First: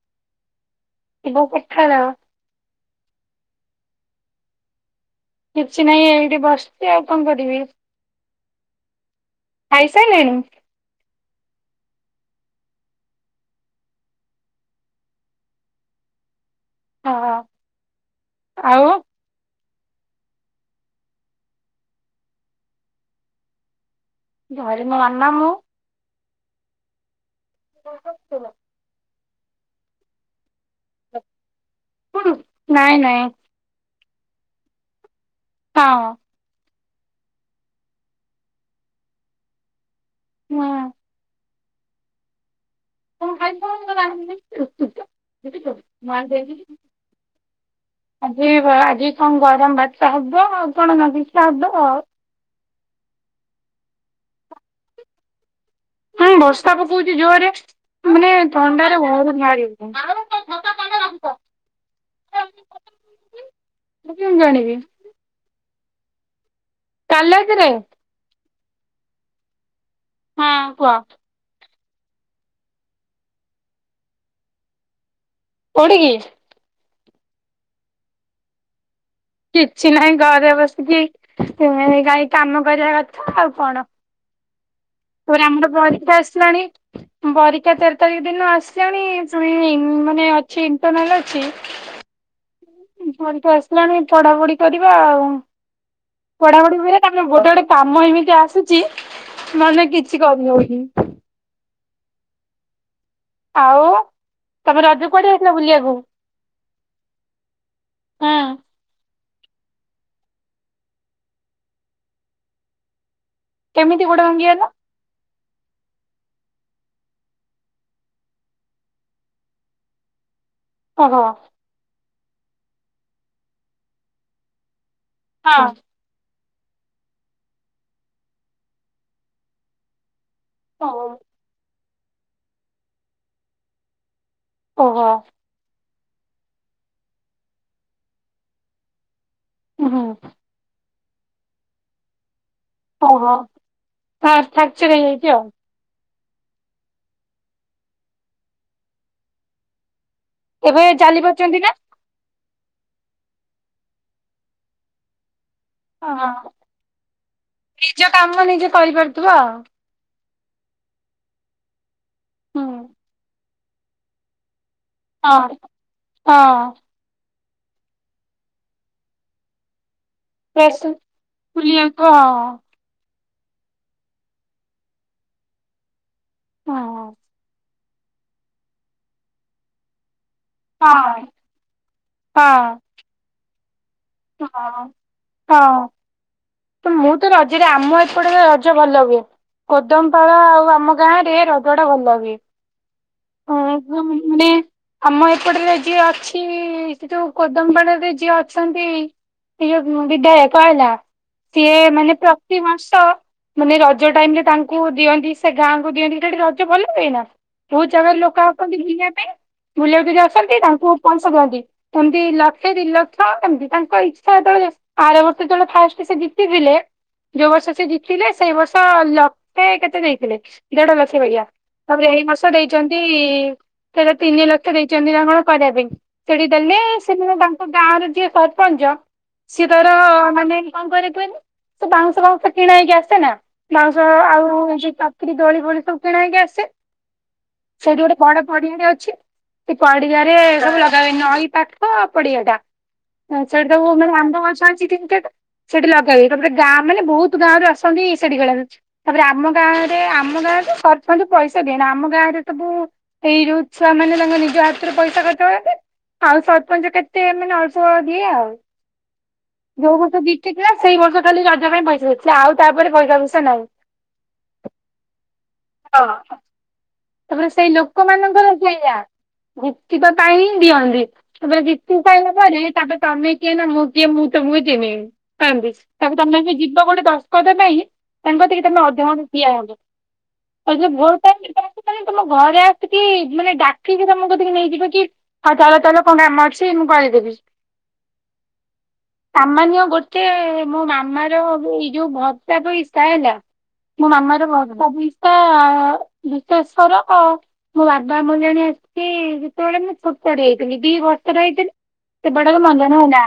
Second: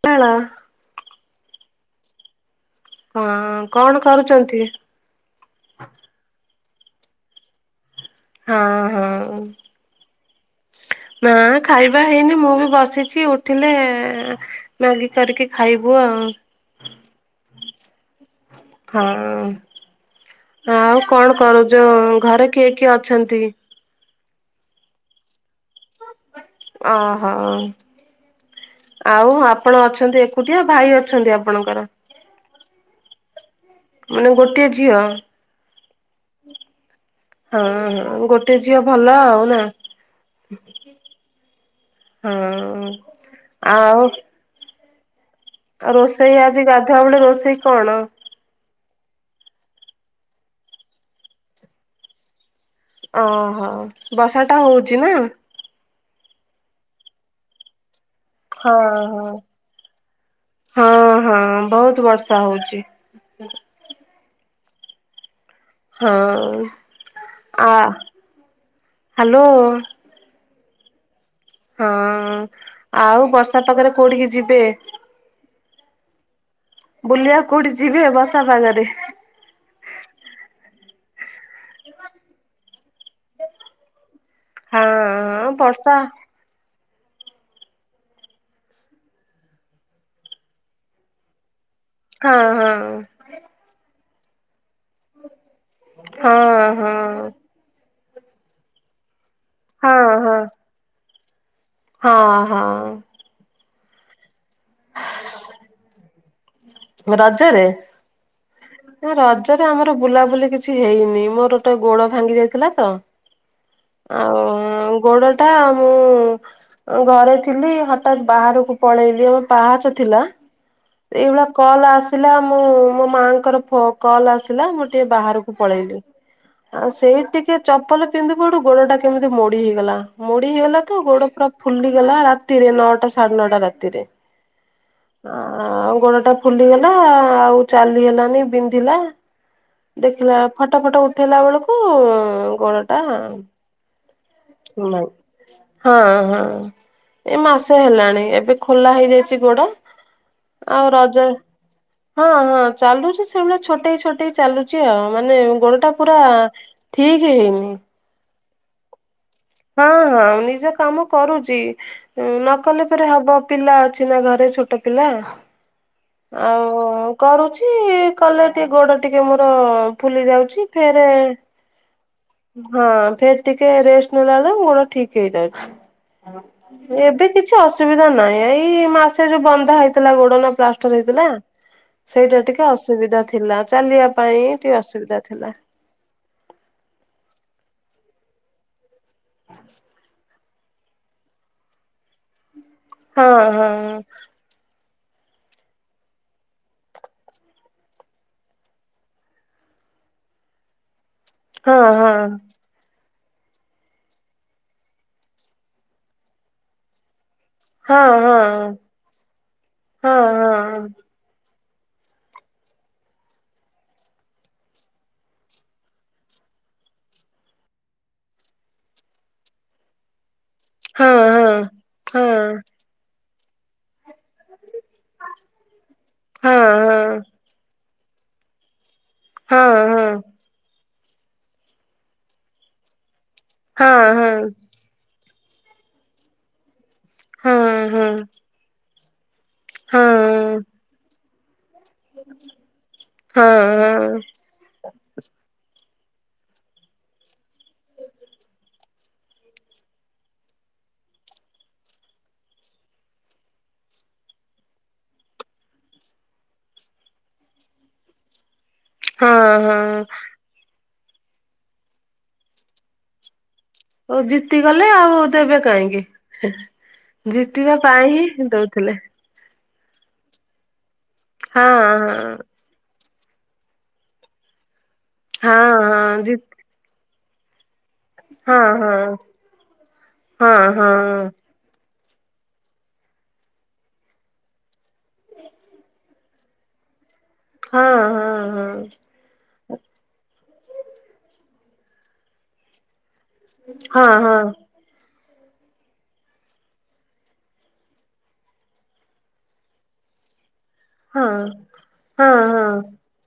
[unintelligible] ଶୁଭ ସଖାଳ। ହଁ କଣ କରୁଚନ୍ତି। କିଛି ନାହିଁ ଏଇଠି ବସିଛି ଆଉ କଁ କରିବି। ହଁ ହଁ। ଖାଇସାରିଲେଣି ନା ଖାଇବା ହେଇନି ମୁଁ ବି ବସିଚି ଉଠିଲେ ମାଗି କରିକି ଖାଇବୁ ଆଉ। [unintelligible] ଆଉ ହଁ। ଉଁ ଆଉ କଣ କରୁ ଯୋଉ ଘରେ କିଏ କିଏ ଅଛନ୍ତି। ଘରେ ମୋ ମାମା ମୁଁ। ଅଁହଁ ଆଉ ଆପଣ ଅଛନ୍ତି ଏ କୁଟିଆ ଭାଇ ଅଛନ୍ତି ଆପଣଙ୍କର। [unintelligible] ନାଇଁ ନାଇଁ। ମାନେ ଗୋଟିଏ ଝିଅ। ହଁ। ହଁ ହଁ ଗୋଟେ ଝିଅ ଭଲ ଆଉ ନା। ହୁଁ ହଁ। [unintelligible] ଆଉ ରୋଷେଇ ଆଜି ଗାଧୁଆ ବୋଳେ ରୋଷେଇ କଣ। ଆଜି ଭ ଆଜି କଁ ଗରମ ଭାତ ହବ ଆଉ କଣ [unintelligible] ଖିଆ ହବ ଆଉ। ଅଁହଁ ବର୍ଷା ଟା ହୋଉଚି ନା। ହୁଁ ବର୍ଷା ପକୋଉଚି ଯୋରେ ମାନେ ହଁ ଥଣ୍ଡାରେ ହଁ ଘରୁ ବାହାରି ହଉନି। ହଁ ହଁ ବୋହୁତ ବର୍ଷା ହୋଉଚି। ମୁଁ କେମି ଜାଣିବି। ହଁ କାଲି ରାତିରେ ଆ ହାଲୋ। ହଁ କୁହ। ହଁ ଆଉ ବର୍ଷା ପାଗରେ କୋଉଠିକି ଯିବେ। କୋଉଠିକି। ବୁଲିବା କୋଉଠି ଯିବେ ବର୍ଷା ପାଗରେ। କିଛି ନାହିଁ ଘରେ ବସିକି [unintelligible] କାମ କରିବା କଥା ଆଉ କଣ। ହଁ। ଫୁଣି ହଁ ଆମର ବର୍ଷା ପରୀକ୍ଷା ଆସିଲାଣି। ପରୀକ୍ଷା ଚାରି ତାରିଖ ଦିନ ଆସିଲାଣି ସୁଣି ମାନେ ଅଛି ଇଣ୍ଟରନାଲ ଅଛି। ହଁ ହଁ। ପରୀକ୍ଷା ଆସିଲାଣି ପଢାପଢି କରିବା ଆଉ ହଁ ପଢାପଢି ହଁ। ହୁଏ ତାପରେ ଗୋଟେ ଗୋଟେ କାମ ଏମିତି ଆସୁଚି ମାନେ ହଁ କିଛି ହଁ କରିହୋଉନି। ହଁ ହଁ। ଆଉ ତମେ ରଜ କୁଆଡେ ଯାଇଥିଲ ବୁଲିବାକୁ। ରଜରେ। ହଁ ନା ରଜରେ ଆମର ବୁଲାବୁଲି କିଛି ହେଇନି ମୋରୋ ଗୋଟେ ଗୋଡୋ ଭାଙ୍ଗି ଯାଇଥିଲା ତ। କେମିତି ଗୋଡ ଭାଙ୍ଗି ଗଲା ଆଉ ଗୋଡୋ ଟା ମୁଁ ଉଁ ଘରେ ଥିଲି ହଠାତ୍ ବାହାରକୁ ପଳେଇଲି ଆମ ପାହାଚ ଥିଲା। ଓହୋ ଏଇଭଳିଆ କଲ୍ ଆସିଲା ମୁଁ ମୋ ମାଆଙ୍କର ଫୋ କଲ୍ ଆସ ସିଲା ମୁଁ ଟିକେ ବାହାରକୁ ହଁ ପଳେଇଲି। ଆଉ ସେଇ ଟିକେ ଚପଲ ପିନ୍ଧିବୁଡୁ ଗୋଡୋ ଟା କେମିତି ମୋଡି ହେଇଗଲା ମୋଡି ହେଇଗଲା ତ ଗୋଡୋ ପୁରା ଫୁଲିଗଲା ରାତିରେ ନଅଟା ସାଢେ ନଅଟା ରାତିରେ। ଓହୋ। ଆଉ ଗୋଡୋ ଟା ଫୁଲିଗଲା ଆଉ ଚାଲିହେଲାନି ବିନ୍ଧିଲା। ହୁଁ ଦେଖିଲା ଫଟ ଫଟ ଉଠେଇଲା ବେଳକୁ, ଗଳ ଓହୋ! ତାର ଫ୍ୟାକ୍ଚର ନାହିଁ। ହେଇଯାଇଛି ଆଉ। ହଁ, ହଁ, ଏଇ ମାସେ ହେଲାଣି। ଏବେ ଖୋଲା ହେଇଯାଇଛି ଗୋଡ। ଏବେ ଆଉ ଚାଲି ରଜ ପାରୁଛନ୍ତି ନା ହଁ, ହଁ ଚାଲୁଛି, ସେଇଭଳିଆ ଛୋଟ ଛୋଟେଇ ଚାଲୁଛି ଆଉ। ମାନେ ଗୋଡ ଟା ପୁରାଁ ହଁ ଠିକ୍ ହେଇନି। ନିଜ କାମ ନିଜେ କରିପାରୁଥିବ-ଅ। ହଁ, ହଁ, ନିଜ କାମ କରୁଛି। ନ ହୁଁ କଲେ ପେରେ ହବ ପିଲା ଅଛି ନା, ଘରେ ଛୋଟ ପିଲା। ହଁ ହଁ। ଆଉ-ଉ କରୁଛି-ଇ, କଲେ ଟି ଗୋଡ ଟିକେ ମୋର ଫୁଲି ଯାଉଛି। ଫେରେ ଫୁଲିଆଉଥିବ ଆଉଁ। ହଁ, ଫେର ଟିକେ ରେଷ୍ଟ ନେଲାରେ, ଗୋଡ ଠିକ୍ ହେଇଯାଉଛି। ହଁ ହଁ। ଏବେ କିଛି ଅସୁବିଧା ନାହିଁ। ଏଇ ମାସେ ଯୋଉ ବନ୍ଧା ହେଇଥିଲା ଗୋଡ ନା ପ୍ଳାଷ୍ଟର ହଁ। ହେଇଥିଲାଁ, ସେଇଟା ଟିକେ ହଁ ଅସୁବିଧା ଥିଲା ଚାଲିଆ ପାଇଁ ଟିକେ ହଁ ଅସୁବିଧା ଥିଲା। ହଁ ମୁଁ ତ ରଜରେ ଆମ ଏପଟରେ ରଜ ଭଲ ହୁଏ। କୋଦମ୍ ପାଳ ଆଉ, ଆମ ଗାଁରେ, ରଜ ଟା ଭଲ ହୁଏ ହଁ ହଁ [unintelligible] ମାନେ ଆମ ଏପଟ ରେ ଯିଏ ଅଛି-ଇ, ସେ ଯୋଉ କୋଦମ୍ ପାଳ ରେ ଯିଏ ଅଛନ୍ତି ସିଏ ବିଧାୟକ ହେଲା। ହଁ ସିଏ ମାନେ ପ୍ରତିିମାସ ମାନେ ରଜ ଟାଇମ୍ ରେ ତାଙ୍କୁ ଦିଅନ୍ତି, ସେ ଗାଁ ଙ୍କୁ ଦିଅନ୍ତି। ସେଇଠି ରଜ ଭଲ ହୁଏ ନା! ହଁ [unintelligible] ହଁ ଲୋକ ହଁ। ଆସନ୍ତି ବୁଲିଆ ପାଇଁ, ବୁଲିବାକୁ ହଁ ଯେ ହଁ ଆସନ୍ତି, ତାଙ୍କୁ ପଇସା ଦିଅନ୍ତି। ଏମିତି ଲକ୍ଷେ ଦି ଲକ୍ଷ ଏମିତି। ତାଙ୍କ, ଇଚ୍ଛା ଯେତେବେଳେ ଯେ ଆରବର୍ଷ ଯେତେବେଳେ ଫାଷ୍ଟ ସେ ଜତିଥିଲେ! ଯୋଉ ବର୍ଷ ସେ ଜିତିଲେ, ସେଇ ବର୍ଷ ଲକ୍ଷେ କେତେ ଦେଇଥିଲେ। ଦେଢ ଲକ୍ଷ ହଁ ବାଗିଆ। ତା'ପରେ ହଁ। ଏଇବଷ ଦେଇଛନ୍ତି-ଇ ସେଇଟା, ତିନି ଲକ୍ଷ ଦେଇଛନ୍ତି ନା କଣ କରିବା ପାଇଁ? ସେଠି ହଁ ହଁ ହଁ ଦେଲେ ସେମାନେ ତାଙ୍କ ଆମ, ଗାଁର ଯିଏ ସରପଞ୍ଚ, ହଁ ସିଏ ହଁ ତାର ମାନେ କଣ କରେ କୁହେନି? ସେ ବାଉଁଶ ଫାଉଁଶ କିଣା ହେଇକି ଆସେନା, ହଁ ବାଉଁଶ ହଁ। ଆଉ [unintelligible] କିରି ଦୋଳି ଫୋଳି ସବୁ କିଣା ହେଇକି ଆସେ। ହଁ ହଁ ହଁ ହଁ ସେଇଠି ହଁ ଗୋଟେ ବଡ ପଡିଆଡ଼େ ଅଛି। ସେ ପଡିଆ ରେ ସବୁ ଲଗା [inaudible] ନଈ ପାଖ୍ ହଁ, ପଡିିଆ ଟା। ହଁ ସେଇଠି ତ ମ-ମାନେ ଆମ୍ବଗଛ ଅଛି ତିନ ଚାର ଟା। ସେଠି ଲଗା ହୁଏ। ତା'ପରେ ଗାଁ ମାନେ ବହୁତ ଗାଁ ରୁ ଆସନ୍ତି, ସେଠି ଖେଳା ହୁଏ। ତା'ପରେ ଆମ ଗାଁରେ, ଆମ ଗାଁରେ ସରପଞ୍ଚ ପଇସା ଦିଏନା। ଆମ ଗାଁ ରେ ସବୁ, ଏଇ ଯୋଉ ଛୁଆ ମାନେ ତାଙ୍କ ନିଜ ହାତରୁ ପଇସା ଖର୍ଚ୍ଚ କରନ୍ତି। ଆଉ ସରପଞ୍ଚ କେତେ! ମାନେ ଅଳ୍ପ ଦିଏ ଆଉ। ହଁ ଯୋଉ ହଁ। ବର୍ଷ ଜି ତି ଥିଲା। ସେଇ ବର୍ଷ ଖାଲି ରଜ ପାଇଁ ପଇସା ଦେଇଥିଲା। ଆଉ, ତା'ପରେ ପଇସା ଫଇସା ନାହିଁ। ଓ, ଜିତିଗଲେ ଆଉ ଦେବେ କାହିଁକି? ହଁ। ତା'ପରେ ସେଇ ଜିତିବା ଲୋକ ପାଇଁ ହିଁ ମାନଙ୍କର ସେଇଆ। ଦଉଥିଲେ। ଜିତିବା ପାଇଁ ହିଁ ଦିଅନ୍ତି। ତା'ପରେ ହଁ ଜିତି ସାଇଲା ହଁ ପରେ, ତା'ପରେ ତମେ କିଏ ନା ମୁଁ କିଏ? ମୁଁ ତୁମକୁ ଚିହ୍ନିନି ଏମିତି। ହଁ ତା'ପରେ ହଁ ଜି ତମେ ବି ଯିବ୍ ତ ଗୋଟେ ଦସ୍ତଖତ ପାଇଁ ତାଙ୍କତିକି ହଁ ତମେ ହଁ ଅଧଘଣ୍ଟେ ଠିଆ ହବ। ଆଉ ହଁ ଯେ ଭଲପାଏନି [inaudible] ମାନେ ତମ ଘରେ ଆସିକି, ମାନେ ଡାକିକି ତମ କତିକି ନେଇଯିବ। କି ହଉ, ଚାଲ ଚାଲ କଣ କାମ ଅଛି ମୁଁ କରେଇଦେବି। ହଁ ହଁ ହଁ। ସାମାନ୍ୟ ଗୋଟେ ମୋ ମାମାର ବି ଏଇ ଯୋଉ ଭତ୍ତା ପଇସା ହେଲା। ହଁ ମୋ ମାମା ହଁ ର ଭତ୍ତା ପଇସା-ଆ ଶେଷର, ଆଉ ମୋ ବାବା ମୁଁ ଜାଣି ଆସିଛି, ଯେତେବେଳେ ମୁଁ ଛୋ ପଡ଼ି ଯାଇଥିଲି ଦି ହଁ ବର୍ଷ ର ହେଇଥିନି। ହଁ ଏ ହଁ ବଡର ମଙ୍ଗନ ହେଲା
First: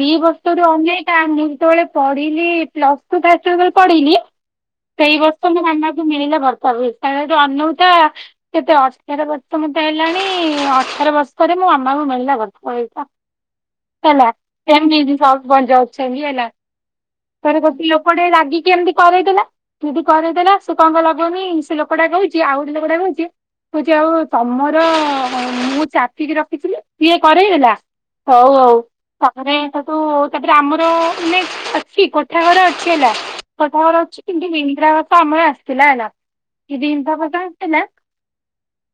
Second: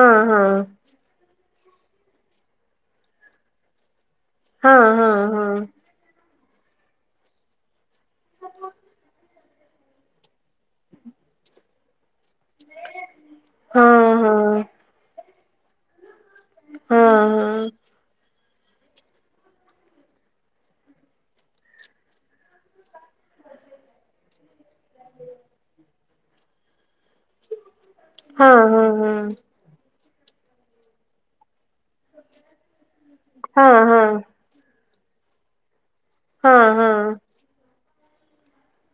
ଦି ବର୍ଷ ରଉନି ତା ମୁନ୍ତବେଳେ ପଢିଲି ପ୍ଲସ ଟୁ ଫାଷ୍ଟଇଅର ଯେତେବେଳେ ପଢିଲି ହଁ ହଁ ହଁ ସେଇ ହଁ ବର୍ଷ ମୋ ହଁ ମାମା କୁ ମିଳିଲା ଭର୍ତ୍ତା ବି ପାଇଲାଠୁ ଅନଉଥା କେତେ ଅଠର ବର୍ଷ ମୋତେ ହେଲାଣି ଅଠର ବର୍ଷରେ ମୋ ମାମାଙ୍କୁ ମିଳିଲା ଭ [inaudible] ହେଲା ହଁ କେମିତି [inaudible] ଚାଲିଗଲା ହଁ ହଁ ହଁ ହଁ ତାପରେ ଗୋଟେ ଲୋକ ଟେ ରାଗିକି ଏମିତି କରେଇଦେଲା। ଦିଦି କରେଇଦେଲା ସେ କଣ କହିଲା କୁହନି ସେ ଲୋକଟା କହୁଚି ଆଉ ଗୋଟେ ଲୋକଟା କହୁଚି କହୁଚି ଆଉ ତମର ମୁଁ ଚାପିକି ରଖିଥିଲି। ସିଏ କରେଇଦେଲା ହଁ ହଁ ହଉ ହଉ ହଁ ତାପରେ ତାକୁ ତାପରେ ଆମର ମାନେ ଅଛି କୋଠା ଘର ଅଛି ହେଲା ହଁ କୋଠା ହଁ ଘର ଅଛି ହଁ କି ଇଦ୍ରାବାସ ଆମର ଆସିଥିଲା ହେଲା। ହଁ କି ହଁ ହଁ ଦିନ୍ତା ହଁ କଥାଆସିଚିନା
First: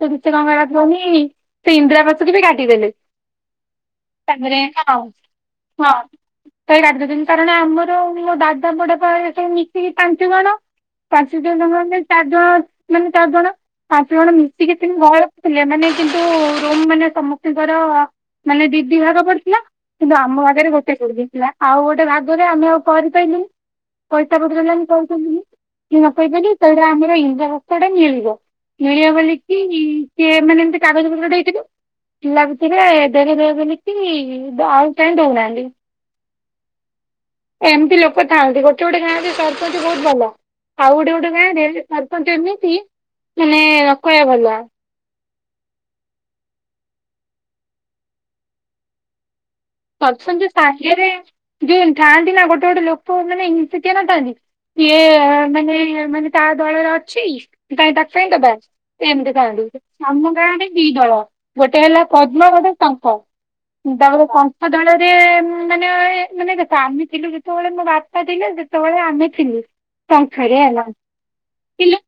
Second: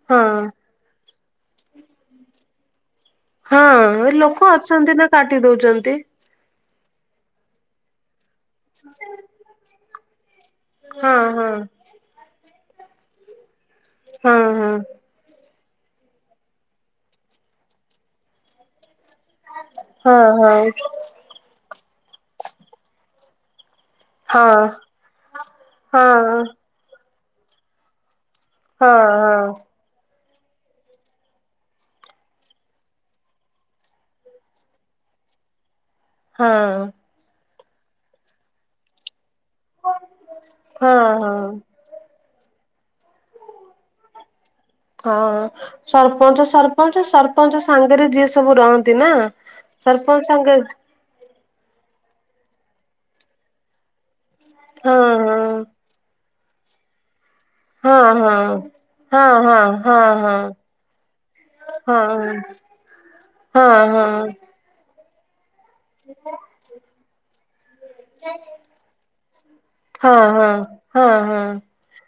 ତୁନତୁର ମାଳ ହଁ ଖାଉନି ସେ ଇନ୍ଦିରା ବାସକୁବି କାଟିଦେଲେ। ହଁ ଏ ଲୋକ ଅଛନ୍ତି ନା କାଟି ଦଉଛନ୍ତି। ସେଇ ରାାଦଛନ୍ତି କାରଣ ଆମର ମୋ ଦାଦା ପଡେବ ମିଶିକି ତାନ୍ତିୁ କଣ ହଁ ପାଞ୍ଚ ହଁ ଜଣଙ୍କ ମାନେ ଚାରି ଜଣ ମାନେ ଚାରି ଜଣ ପାଞ୍ଚ ଜଣ ମିଶିକି ହଁ ସେଇ ଭୟ ଥିଲେ ମାନେ କିନ୍ତୁ ରୁମ ମାନେ ସମସ୍ତଙ୍କର ମାନେ ଦି ଦି ଭାଗ ପଡି ଥିଲା କିନ୍ତୁ ହଁ ଆମ ହଁ ଆଗରେ ଗୋଟେ ଗୋଡ଼ି ଥିଲା ଆଉ ଗୋଟେ ଭାଗରେ ଆମେ ଆଉ କରିପାରିଲୁନି। ପଇତା ହଁ ବଦଳେଇଲାନି କହିପାଇଲିନି ଯେନ୍ତି ନକହି ହଁ ପାଇଲି ତାପରେ ଆମର ଇନ୍ଦ୍ରାବାସ ତେ ମିଳିବ। ହଁ ହଁ ମିଳିବ ବୋଲିକି ହଁ ସିଏ ମାନେ ଅନ୍ତି କାଗଜ ପତ୍ର ଡେଇଥିଲୁ। ପିଲା ଭିତେରେ ଡେରି ହେବି ମିଟି ଆଉ କାଇଁ ଦଉନାହାନ୍ତି। ହଁ। ଏମିତି ଲୋକ ଥାଆନ୍ତି ଗୋଟେ ଗୋଟେ ଗାଁରେ ସରପଞ୍ଚ ବହୁତ ଭଲ ଆଉ ହଁ ଗୋଟେ ଗୋଟେ ହଁ ଗାଁରେ ସରପଞ୍ଚ ଏମିତି ମାନେ ନ କହିବା ଭଲ। ହଁ ସରପଞ୍ଚ ସରପଞ୍ଚ ସରପଞ୍ଚ ସାଙ୍ଗେରେ ଯିଏ ସବୁ ରହନ୍ତି ନା। ସରପଞ୍ଚ ଅଛନ୍ତି ସାଙ୍ଗେ ସାଙ୍ଗେରେ ଯେ ଥାଆନ୍ତି ନା ଗୋଟେ ଗୋଟେ ଲୋକ ମାନେ ଏତି କିଏ ନଥାନ୍ତି? ହଁ। ତା ମାନେ ମାନେ ତା ଦଳରେ ଅଛି କହିଁ ହଁ ତାକୁ କାଇଁ ହଁ ଦବା। ସେ ହଁ। ହଁ ଏମିତିଥାନ୍ତୁ ହଁ ହଁ ଆମ ଗାଁରେ ଦି ଦଳ ଗୋଟେ ହେଲା ହଁ ପଦ୍ମ ଗୋଟେ ଶଙ୍କ। ହଁ ହଁ ତାପରେ ହଁ। ଖଙ୍କଦଳରେ ମାନେ ମାନେ ଦେଖ ଆମେ ଥିଲୁ ଯେତବେଳେ ମୋ ବାପା ଥିଲେ ସେତବେଳେ ଆମେ ଥିଲୁ। ହଁ ହଁ ଶଙ୍ଖରେ ହେଲା ହଁ ହଁ ଥିଲୁ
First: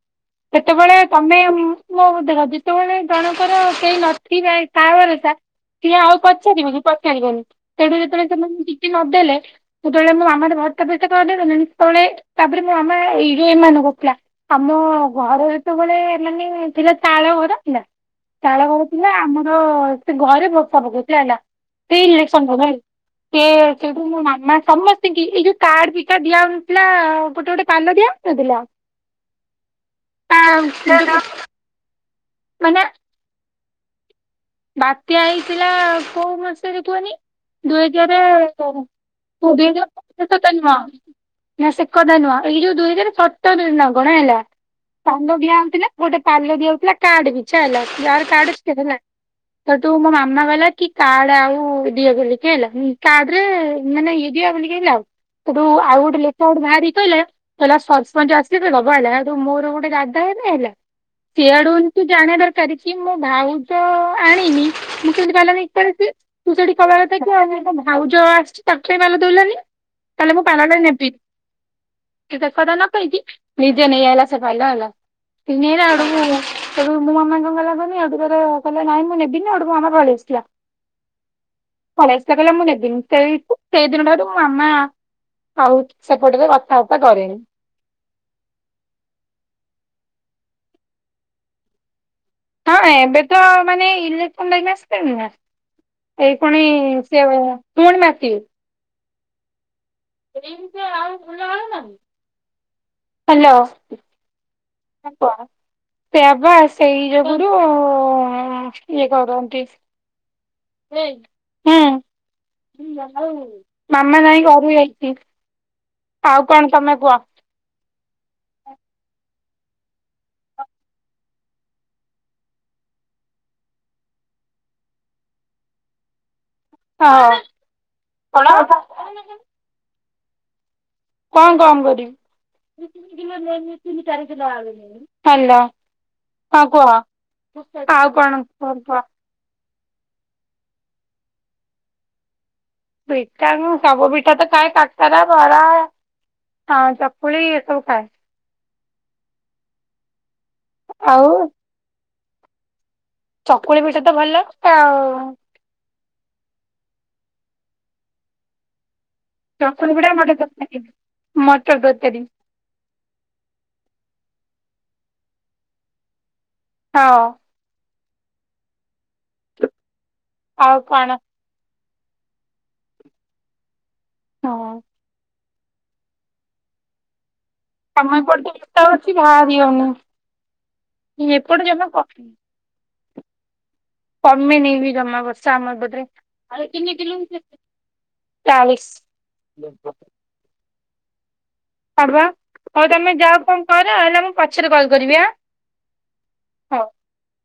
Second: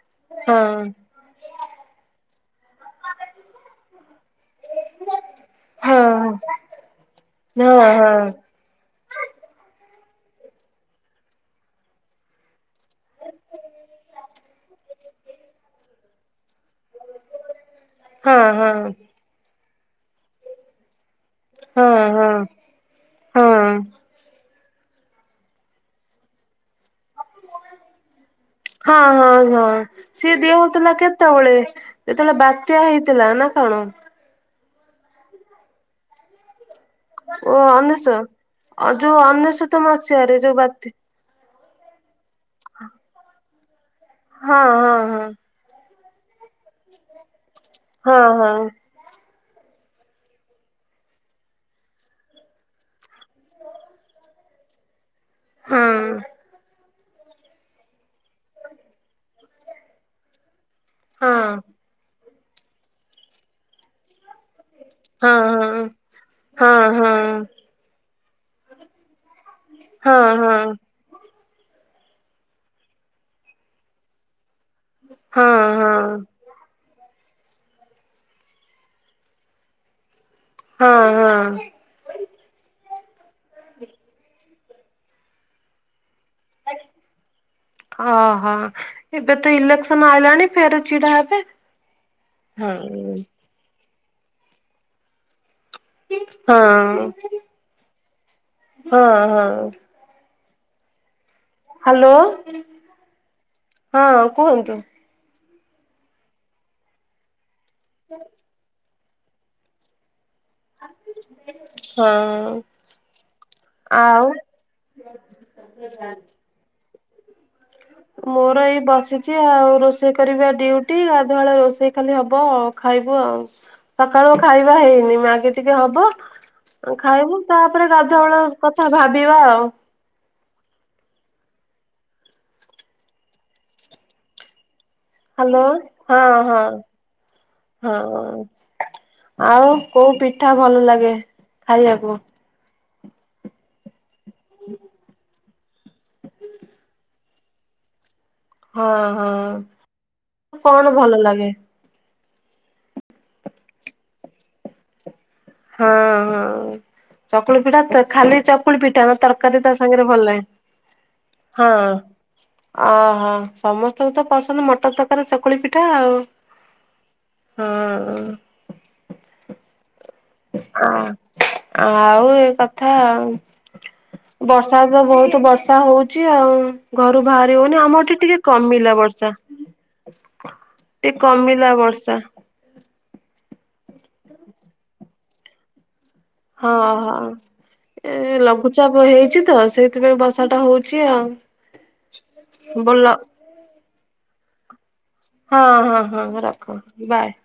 ହଁ। ସେତେବେଳେ ତମେ ମୋ ଧାର ଯେତେବେଳେ ଜଣଙ୍କର କେହି ନଥିବେ ସାହା ଭରସା ସିଏ ହଁ ଆଉ ପଚାରିବକି ପଚାରିବେନି ତେଣୁ ହଁ ହଁ ହଁ ଯେତେବେଳେ ହଁ। ସେମାନେ ଟିକେ ନଦେଲେ ଯେତୋବେଳେ ମୋ ମାମାର ଭତା ପଇତା କରିଦେଲେନି ସେତେବେଳେ ତାପରେ ମୋ ମାମା ଏଇରୁ ଏମାନଙ୍କୁ [unintelligible] ଆମ ଘରେ ଯେତେବେଳେ ମାନେ ଥିଲା ତାଳ ଘର ଥିଲା। ହଁ ହଁ ତାଳଘର ଥିଲା ଆମର ସେ ଘରେ ଭତା ପକେଇଥିଲା ହେଲା ହଁ ସେ [unintelligible] ଭ ସେ ହଁ ସେଠୁ ମୋ ମାମା ସମସ୍ତଙ୍କୁ ଏଇ ଯୋଉ କାର୍ଡ ପିଛା ଦିଆହଉନଥିଲା ହଁ ହଁ ହଁ ସିଏ ଦେହଉଥିଲା କେତେବେଳେ? ଯେତେବେଳେ ବାତ୍ୟା ମାନେ ହେଇଥିଲା ନା କଣ? ବାତ୍ୟା ହେଇଥିଲା କୋଉ ମସିହାରେ କୁଅନି? ଓ ଦୁଇ ଅନେଶ ହଜାରେ ଯୋଉ ଦୁଇ ଅନେଶତ ହଜାର ମସିହାରେ ଅନେଶତ ଯୋଉ ନୁଅଁ। ବାତ୍ୟା ନା ସେ କଥାା ନୁଅଁଏଇ ଯୋଉ ଦୁଇ ହଜାର ସତରରେ ନା କଣ ହେଲା ହଁ ସାନ ଭିଆ ଆଣିଥିଲା। ଗୋଟେ ପାଲ ଦିଆହଉଥିଲା କାର୍ଡ ପିଛା ହେଲା ହଁ ଯହାର କାର୍ଡ ହଁ [unintelligible] ହେଟୁ ମୋ ମାମା କହିଲା କି କାର୍ଡ ଆଉ ଡ଼ିଅ ବୋଲିକି ହେଲା କାର୍ଡ ରେ ମାନେ ଇଏ ଦିଅ ବୋଲି କି ଲାଉ ହେଟୁ ହଁ ଆଉ ଗୋଟେ ଲେଟା ହେଟୁ ବାହାରିକି କହିଲେ କହିଲା ସରସ୍ପେଣ୍ଟ ଆସିଲେ ଗଭ ହେଲା ହେଟୁ ମୋର ଗୋଟେ ଦାଦା ହେଲେ ହେଲା ସିଆଡୁ ହଁ ତୁ ଜାଣିବା ଦରକାର କି ମୁଁ ଭାଉଜ ଆଣିନି। ମୁଁ କେନ୍ତି ପାଲ ନେଇକି ପଳେଇବି ତୁ ସେଇଠି ହଁ ହଁ ହଁ ହଁ [unintelligible] ଭାଉଜ ଆସିଚି ତାକୁ କାଇଁ ପାଲ ଦଉଲନି ହଁ ତାହେଲେ ହଁ ମୁଁ ପାଲଟା ନେବି ସେ କଥା ନ କହି କି ନିଜେ ନେଇଆଲା ସେ ପାଇଲା ହେଲା ହଁ ହଁ କି ନେଇଆଇଲା ହଁ ହେଟୁ ମୁଁ ହେଟୁ ମୋ ମାମା କଣ କଲା କଣ ଆଉ ତ ନାଇଁ ମୁଁ ନେବିନି ଆଉ ମାମା ପଳେଇ ଆସିିଥିଲା। ହଁ ହଁ। କୁ ନେବିନି ସେଇ ଦିନ ଠାରୁ ମଁ ମାମା ଆଉ ସେପଟ କାଉଟା କରେ। ଓହୋ ଏବେ ତ ଇଲେକ୍ସନ ଆଇଲାଣି ଫେର ଛିଡା ହେବେ। ହଁ ଏବେ ତ ମାନେ ଇଲେସ୍କନ ଆସିଲାଣି ନା। ଏଇ ହଁ କଣି ସେ ପୁଣି ମାଟି। ହଁ ହଁ। ରିଟୋ ଆଉ ହ୍ୟାଲୋ ହଁ କୁହନ୍ତୁ। କଣ ସେଆବା ସେଇ ଯୋଗୁୁରୁ ହଁ ଇଏ କରନ୍ତି ହେ ହୁଁ। ହଁ ମାମା ନାଇଁ ଘରୁକୁ ଯାଇଛି। ଏ ମାଆ। ଆଉ କଣ ତମେ କୁହ? ମୋର ଏଇ ବସିଛି ଆଉ ରୋଷେଇ କରିବା ଡିଉଟି ଗାଧୁଆବେଳେ ରୋଷେଇ ଖାଲି ହବ ଆଉ। ଖାଇବୁଆଉ ସକାଳୁ ଖାଇବା ହେଇନି ମ୍ୟାଗି ଟିକେ ହବ। ହଁ ଖାଇବୁ ତାପରେ ଗାଧୁଆବେଳ କଣ କଥା ଭାବିବା ଆଉ। କଣ କଣ କରିବି ଦୁଇତିନି କିଲୋ ନେଇକି ତିନି ଚାରି କିଲୋ ଆଳୁ ନେଲି। ହାଲୋ ହଁ କୁହ ଆଉ କଣ ହଁ। କୁହ। ଆଉ କୋଉ ପିଠା ଭଲ ଲାଗେ ଖାଇବାକୁ। ପିଠା ମୁଁ ସବୁ ପିଠା ତ ଖାଏ କାକରା। ବାରା ହଁ ଚକୁଳି ଏସବୁ ଖାଏ। ହଁ ହଁ କଣ ଭଲ ଆଉ ଲାଗେ? ଚକୁଳି ପିଠାତ ଭଲଲାଗେ ଆଉ। ହଁ ହଁ ଚକୁଳି ପିଠା ତ ଖାଲି ଚକୁଳି ପିଠା ନା ତର କାରି ଚକୁଳି ତାସାଙ୍ଗରେ ପିଠା ଭଲ ମଟର ଲାଗେ ତରକାରୀ। ହଁ। ମଟର ତରକାରୀ ଓହୋ ସମସ୍ତଙ୍କୁ ତ ପସନ୍ଦ ମଟରତରକାରୀ ଚକୁଳିପିଠା ଆଉ। ଆଉ ହଁ। ଆଉ ଆଁ କଣ ଆଉ ଏ କଥା ଆଉ। ହଁ ବର୍ଷା ତ ବହୁତ ବର୍ଷା ହଉଛି ଆଉ। ଘରୁ ଭାହାରି ହଉନି ଆମର ଏଠି ଆମ ଟିକେ ଏପଟେ ତ କମିଲା ହଉଛି ବର୍ଷା। ବାହାରି ହଉନି। ଟିକେ ଏପଟେ କମିଲା ଜମା ବର୍ଷା। କମିନି। କମିନି ବି ଜମା ବର୍ଷା ଆମ ଏପଟେ। ହଁ ହଁ ଏ ଚାଳିଶ। ଲଘୁଚାପ ହେଇଛି ତ ସେଇଥିପାଇଁ ବର୍ଷା ଟା ହଉଛି ଆଉ। ଆଢୁଆ ହଉ ତୁମେ ବୋଲ ଯାଅ କଣ କର ଆସିଲେ ମୁଁ ପଛରେ କଲ୍ କରିବି। ଆଁ। ହଁ ହଁ ହଁ ରଖ ହଉ। ବାଏ।